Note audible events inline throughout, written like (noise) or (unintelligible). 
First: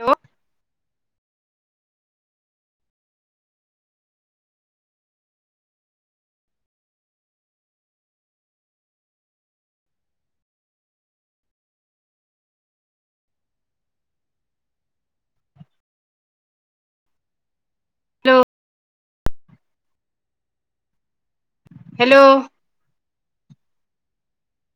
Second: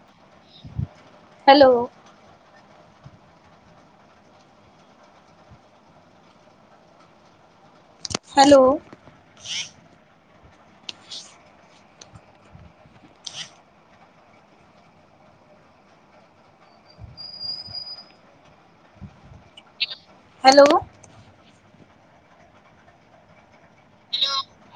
Hello hello hello (inaudible) hello hello hello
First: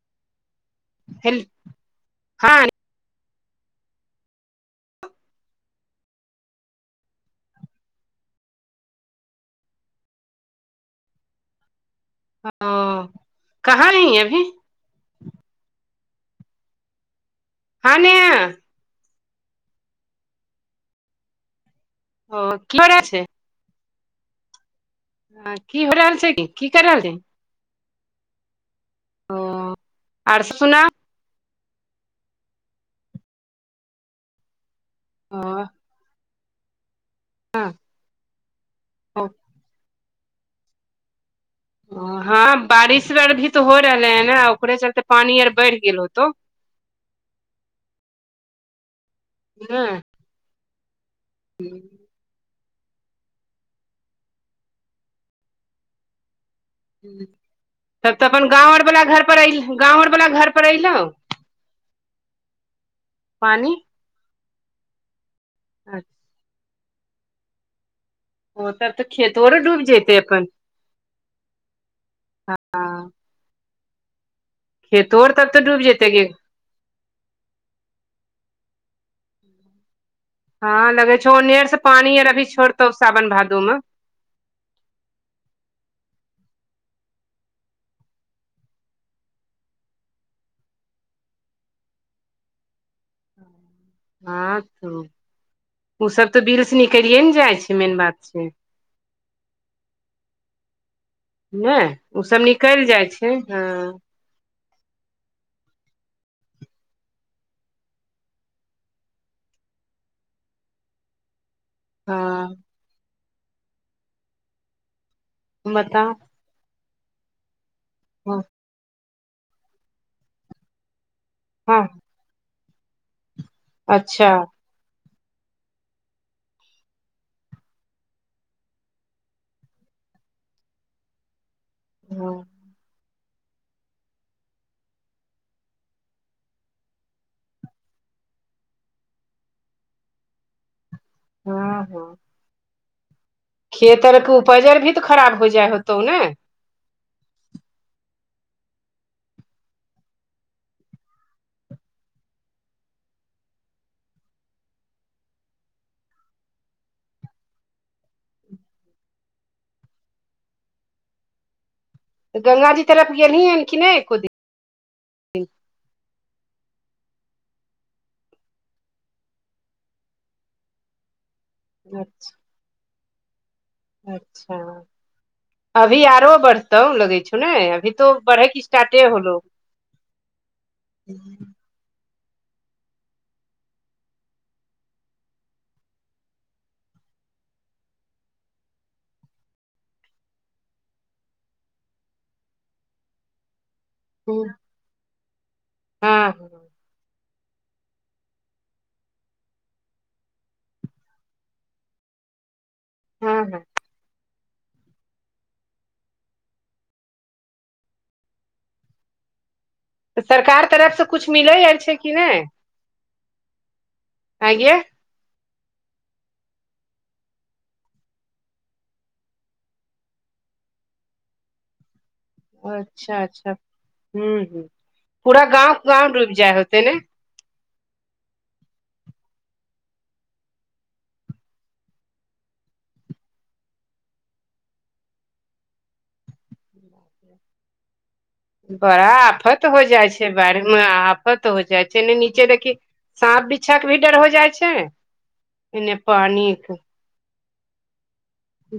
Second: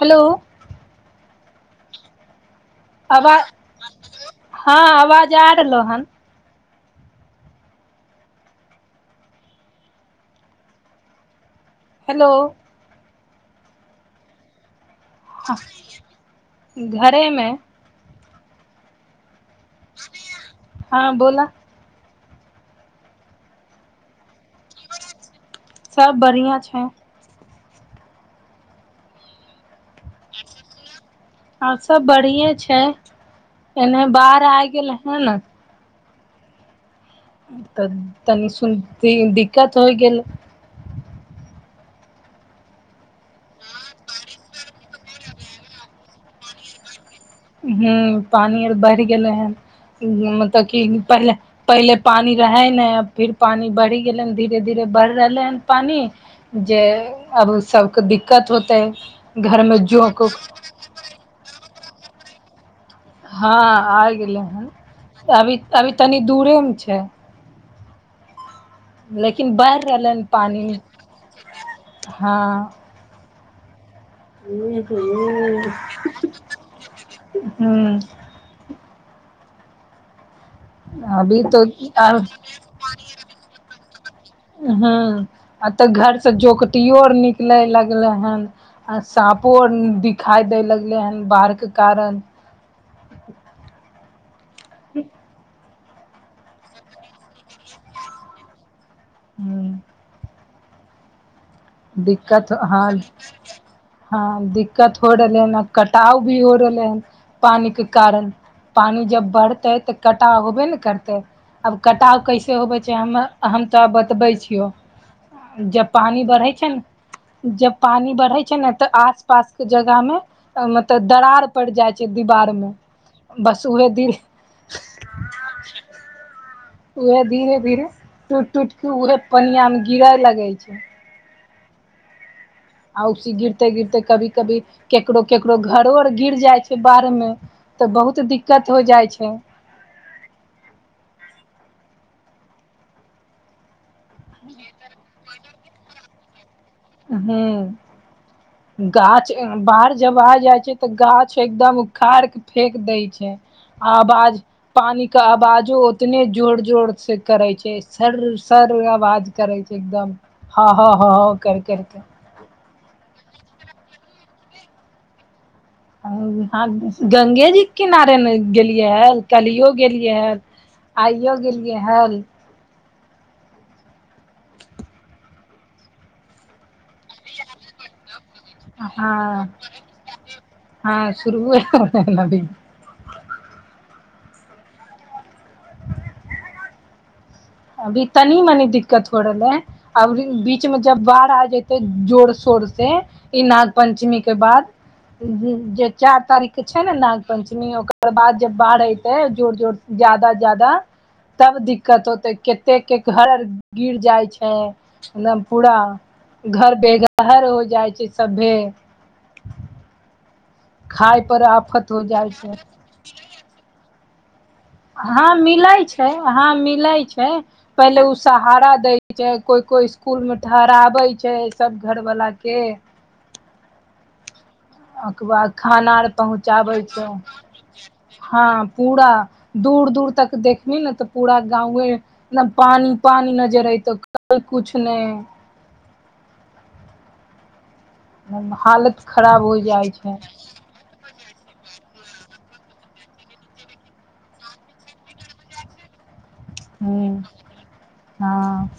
hello hello हँ आवाज हँ आवाज आ रहलौ हन हेलो ओ कहाँ ही अभी हाँ घरेमे हाने हँ बोला ओ कि करय छै ह की हो रहल सब छै बढ़िआँ की कर रहल छै ओ आर स सुना आर सब बढ़िये छै एने बाढ़ आ गेल हे ने तऽ तनी सुन दिक्कत होइ गेले हँ बारिश आर भी तऽ हो रहले है ने ओकरे चलते पानी आर बढ़ि गेल होतौ हूं पानि ओर बढ़ि गेलै हन हँ मतलब कि पहिले पहिले पानि रहै नहि फेर पानि बढ़ि गेलैन धीरे धीरे बढ़ि रहलै हन पानि जे अब ऊ सभके तब तऽ अपन दिक्कत गाँव होते आर वाला घर पर अइल घरमे गाँव आर जोक वाला घर उक पर अयलौ हँ पानी आ गेलै हन अभी अभी अच्छा, तनी दूरे मे छै ओ तब तऽ खेतो लेकिन आर बढ़ि डूबि रहल जैते ह अपन पानि हँ खेतो आर तब तऽ डूबि जेतै हू हँ लगे छौ अभी तो ओन्नेर से पानी आर अखन छोड़तौ सावन भादो मे ह आ तऽ घरसँ जोकटियो आर निकले लगलै हन आ साँपो आर दिखाई देय लगले हन बाढ़ के कारण हँ त ओसभ तऽ बिल से त निकलिये ने जाइ छै मेन बात छै हू ने ओ सब दिक्कत निकलि हँ जाइ छै हँ दिक्कत हो रहलै हन आ कटाव भी हो रहलै हन पानि के कारण पानि जब बढ़तै तऽ काँटा होबे ने करतै आब कटाव हँ कैसे होबै छै हम हम तऽ बतबै छियह जब बताउ पानी बरहई छै ने जब पानी हँ बरहई छै ने तऽ आस पास के जगह मे मतल दरार पड़ हँ जाइ छै दीवार मे बस उह दिन अच्छा उएहे धीरे धीरे टूट टूट के उहे पनिया मे गिरे लगे छै हँ आ उसी गिरते गिरते कभी कभी केकरो केकरो घरो आर गिर जाई छै बाढ़मे तऽ बहुत दिक्कत हो जाइ छै हँ हँ खेत आर कु उपजर भी तऽ खराब हो जाय होतौ ने हू गाछ अ बाढ़ जब आ जाई छै तऽ गाछ एकदम उखार फेक दै छै आ आवाज पानी के आवाजो उतने जोर जोर से करे छै सर्र सर्र आवाज करै छै एकदम ह ह ह ह कर करिक तऽ गंगाजी तरफ गेलहीन की नहि एक्को दिन ह गंगेजीके किनारेमे गेलियै हे कलियो गेलियै ह आइयो गेली अच्छा-अच्छा अभी आरो बर तब लगै छौ ने अभी तो बढ़ैके स्टार्टे होलो हँ त ल भी (inaudible) अभी तनी मनी दिक्कत हो रहलै आ बीच में जब बाढ़ आ जेते जोर शोर से ई नाग पंचमी के हँ बाद जे चार हँ हँ तारीख के छै ने नाग पंचमी ओकर बाद जब बाढ़ एतै जोर जोर ज्यादा ज्यादा तब दिक्कत होतै कतेक के हर हँ (unintelligible) गिर जाई छै एकदम पूरा घर बेघर हो जाइ छै सभे सरकार तरफसँ खाय किछु पर मिलै आल छै आफत हो कि जाइ नहि छै हा गै हँ मिलै छै हँ मिलै छै पहिले ओ सहारा दै छै कोइ कोइ इसकुल मे ठहराबैत छै सभ घरवला के अच्छा अच्छा हम्म हम्म ओकरबाद खाना अर पहुँचाबै ने छै हँ पूरा दूर दूर तक देखबी ने तऽ पूरा गाउयै पानि पानि नजर अयतौ (unintelligible) कुछ नहि बड़ा आफत हो जाइ छै बाढ़ि मे आपत हो जाइ छै ने नीचे देखी साँप बिछा के भी डर हो जाइ छै ए पानि एक (inaudible) हूँ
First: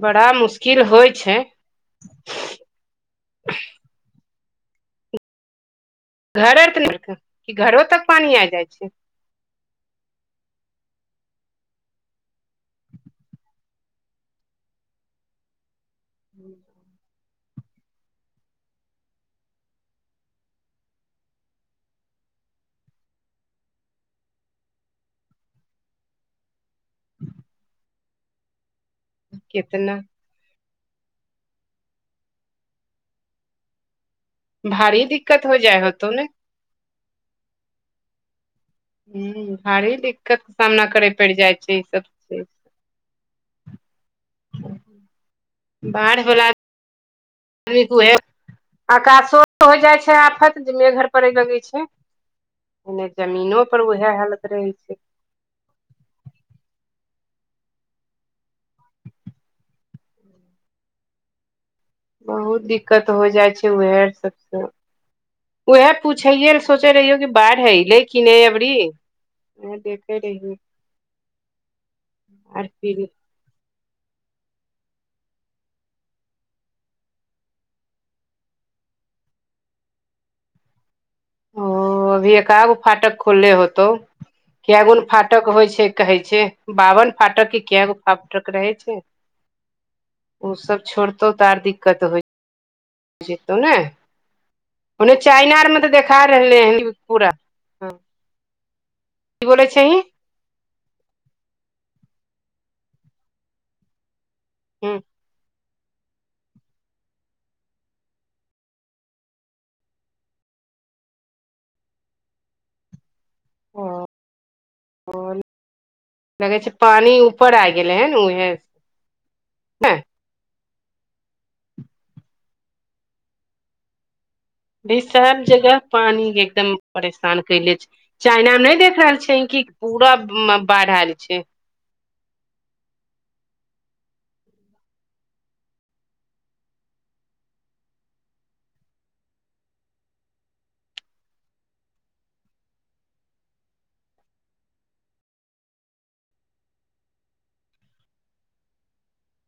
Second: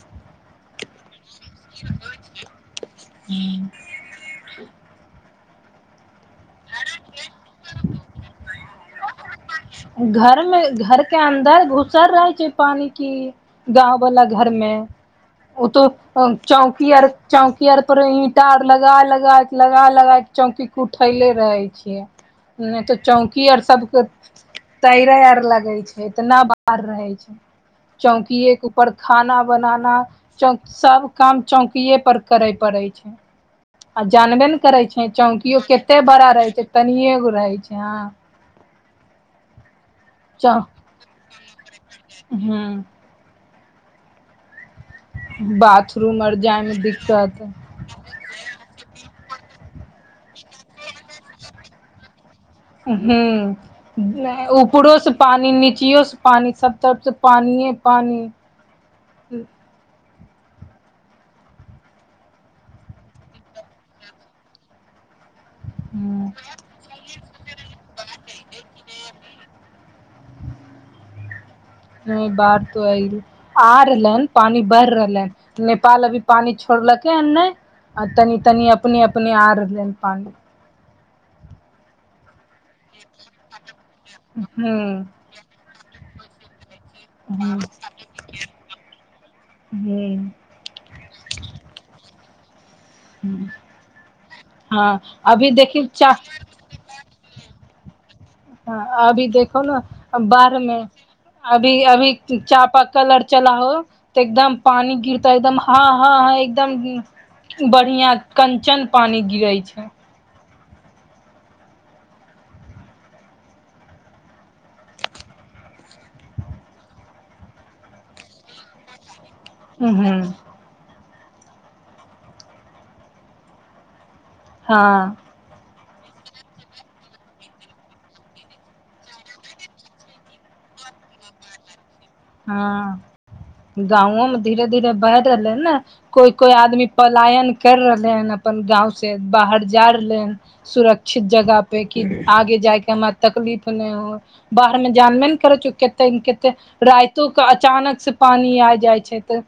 बड़ा मुश्किल होइ छै हू (unintelligible) घर आर त घरो तक पानी आ जाई छै घर मे घर के अन्दर घुसर रहै छै पानि कि गाँववला घरमे ओ तो चौकी आर चौकी आर पर ईंटा आर लगा लगा लगा लगा के चौकी के उठेले रहे छियै नहि तऽ चौंकी आओर सब तैरे आर लगे छै इतना बाहर रहे छै चौकिये क पर खाना बनाना कितना चौ सब काम चौकीय पर करे पड़ै छै आ जानबे ने करैत भारी छै दिक्कत हो चौकियो जाइ कते होतौ ने बड़ा रहैत छै तनिएगो रहैत छै ह हू भारी दिक्कतके च सामना करय पड़ि जाइ छै ई सब से ह बाढ़ बाथरूम आर वला जाय मे दिक्कत आकाशो हो जाइ छै आफत जे मेघर पड़े लगै छै एने जमीनो पर उएह हालत ह रहै छै उपरोसँ पानि नीचियोसँ पानि सब तरफसँ पानिे पानि बहुत दिक्कत हो जाइशी छै उहे चक्कर वएह पूछैयै सोचे रहहियौ कि बढ़ है लेकिन किने अबरी ओ देखे र् (unintelligible) नहिमे बात फिर आइलै आ रहलै हन पानि बढ़ रहलै हन नेपाल अभी पानि छोड़लकै हन नहि आ तनी तनी अपने अपने आरलनि पानी ओ अभी एक आगो फाटक खोलले होतौ हूँ केगो ने हूँ फाटक होइ छै कहै छै बावन फाटक हूँ क किया फाटक रहै छै ओ सब छोड़तौ त आर दिक्कत होय हूँ जेतऽ ने हँ ओने अभी चाइनामे देखी तऽ चा देखा रहलै हँ, पूरा। ह, अभी की देखो बोलै छही नऽ। बाड़हमे अभी अभी चापा कल अर चलाहो तऽ एकदम। पानी हूँ गिर। तऽ एकदम हँ, हँ, हँ, एकदम बढ़िआँ कंचन पानि गिरै छै। ओ। ओ लगै छै, पानि ऊपर आ गेलै हने उएह। हूँ, हूँ। (unintelligible) हँ सभ जगह पानी एकदम परेशान कैले छै। चाइनामे नहि देख रहल छै, कि पूरा बाढ़ आयल छै। हँ, गांओमे धीरे धीरे बहि रहलै ने। कोइ कोइ आदमी पलायन कर रहलै हन अपन गावसे बाहर जा रहलै हन सुरक्षित जगह पे आगे जायके हमरा तकलीफ नहि हो बाहरमे जानबे न करै छै। (unintelligible) के अचानकसे पानी आ जाय छै, त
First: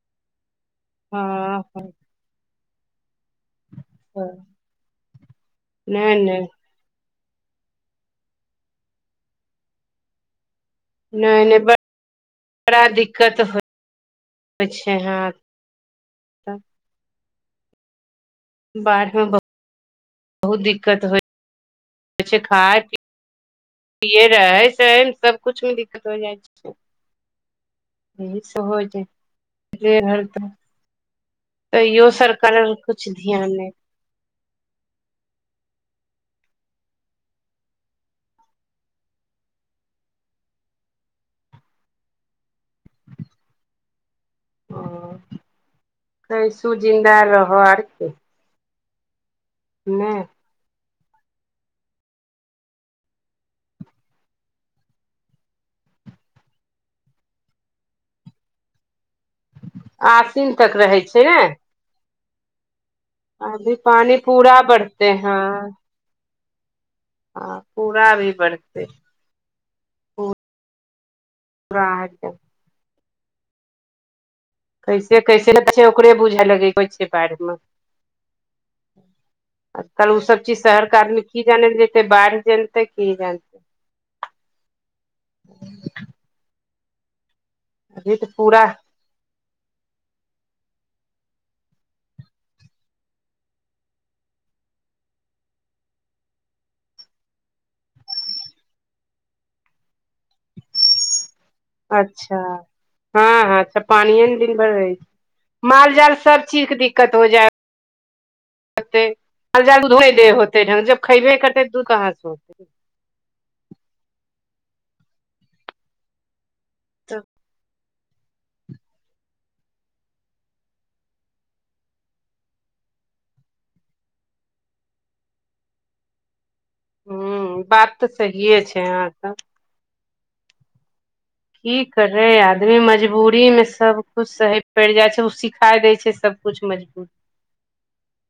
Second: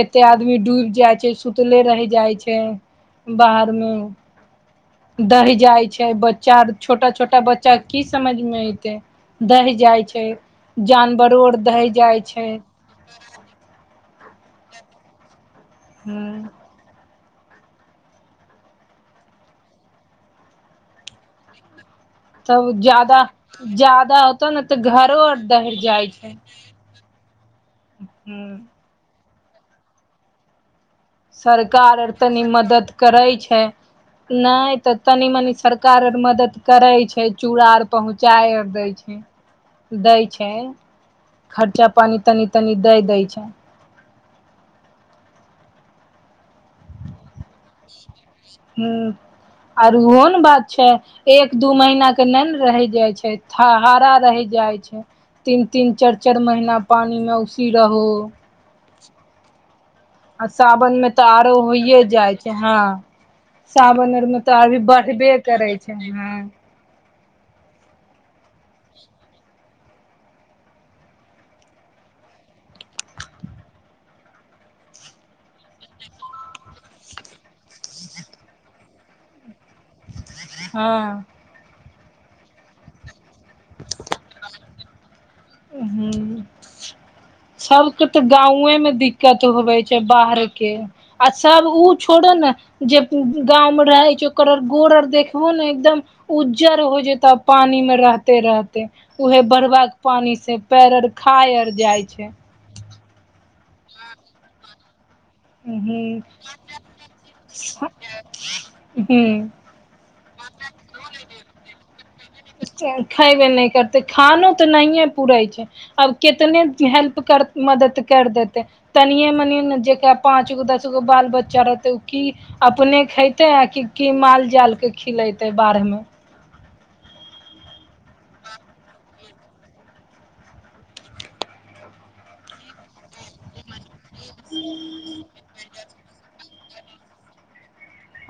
कते आदमी डूब जाइ हँ छै, सुतले रहि जाइ छै, बाहरमे अच्छा दहि जाई छै, नहि नहि बच्चा। छोटा छोटा बच्चाकि समझमे एयते दहि जाइ छै। जानवरो आर दहि जाय छै। बा दिक्कत हो होइ छै, हाँ। हु। बाढ़मे बहुत दिक्कत होइ। छै तब खाय ज्यादा। ज्यादा पिये होतौ ने रहै तऽ सहै मे घरो आर सबकुछ दह मे दिक्कत जाइ छै। हो ह छै ह सरकार आर तनि मदद कुछ करै ध्यान छै। नहि नहि तऽ तनी मनी सरकार आर मदद करे छै, चूड़ा आर पहुँचाय आर दै। दै छै, खर्चा पानी तनी तनी दऽ दै छै। ओ कैसहु जिन्दा रह आरकि। हूँ, आर ओहोने बात छै। एक दू महीनाके ने रहि जाय छै, हारा रहि जाय छै। तीन, तीन, चारि, चारि महीना पानिमे उसीह रहुँ। आ आसिन तक रहै सावनमें छै तऽ ने आरो होइे जाइ छै, हँ। अभी सावन पानी आरमे पूरा तऽ अभी बढ़ते बढ़बे हैं करै छै, हँ। पूरा भी बढ़तै। हा। कैसे कैसे लै छै, ओकरे बुझए लगे होइ छै, बारेमे काल्हि ओ सभ चीज शहरके आदमी हँ की जानतै? बाढ़ि जानतै कि जानिते? ह, सभके अभी तऽ पूरा गाए मे दिक। दिक्कत होवे छै, बाहरके आ सभ उ‌ छोड़ो ने जे गावमे रहै छै, ओकर गोर आर देखबहो ने एकदम। उज्जर हो जेतै, पानिमे रहते रहते उहे बढ़बाक। पानीसे पैर आर घयल अच्छा, हँ, हँ, पानिये ने दिनभर रहै छै। हूँ माल जाल सभ चीजके दिक्कत हो जाइ हूँ जाल उध हो ढंग जब खबे करतै दू कहाँसँ खैबे नहि करतै खानो तऽ नहिए पूरे छै, आब कतने। हेल्प कर मदद कर देतै। तनियए मनि जेकरा पाँचगो दसगो बाल बच्चा रहतै ओ कि। अपने खेते आ कि माल जालके खिलेते बाढ़मे ह बात तऽ सहिे छै यहाँ सब की करै आदमी मजबूरी मे सब सही पड़ि जाइ छै ओ सिखाय देय छै सबकुछ मे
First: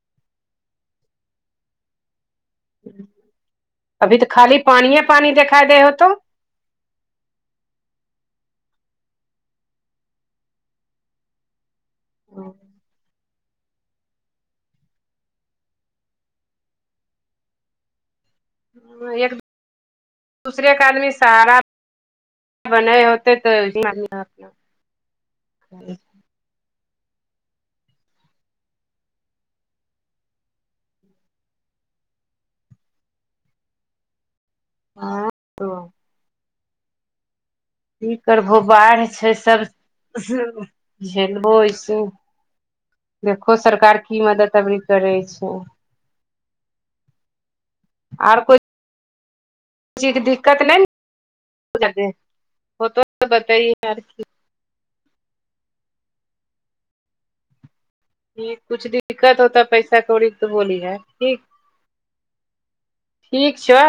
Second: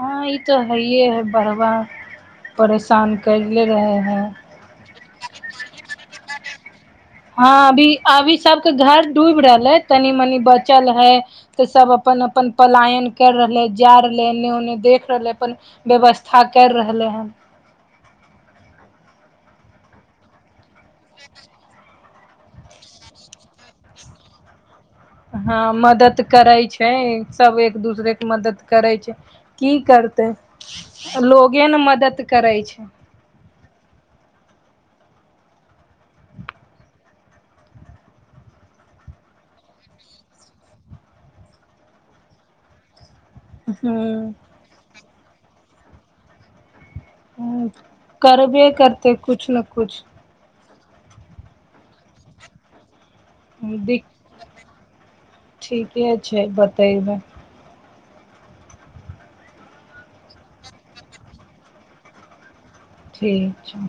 हँ ई तो हैये है बड़बा परेशान करले रहे है पानिए पानी देखाइ दे हो तौ हँ अभी अभी सबके घर डूब रहले तनी मनी बचल है तऽ सब अपन अपन पलायन कर रहले जा रहले एने ओन्ने देख रहले अपन व्यवस्था कर रहलै एक दूसरे के आदमी सहारा बनाए होतै तऽना हँ मदद करै छै छै सभ एक दूसरे के मदद करै छै की करतै लोगे ने मदद करै छै हँ (inaudible) की करबहो बाढ़ि छै सब झेलबो ऐसे (unintelligible) देखहो सरकार की हूँ मदद अभी करै छै ह आर कोइ करबे करते कछु ने कुछ चीजके दिक्कत नहि बता दिक (unintelligible) ठीके छै बतेबै कुछ दिक्कत होता पैसा कौड़ी क तऽ बोली है ठीक ठीक छै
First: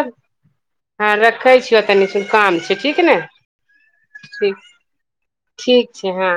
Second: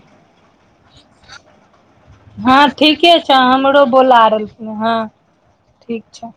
हँ रखै छियौ तनि सन हँ काम छै ठीक ठीके ने छ हमरो बोला ठीक रहलखिन हँ ठीक छै हँ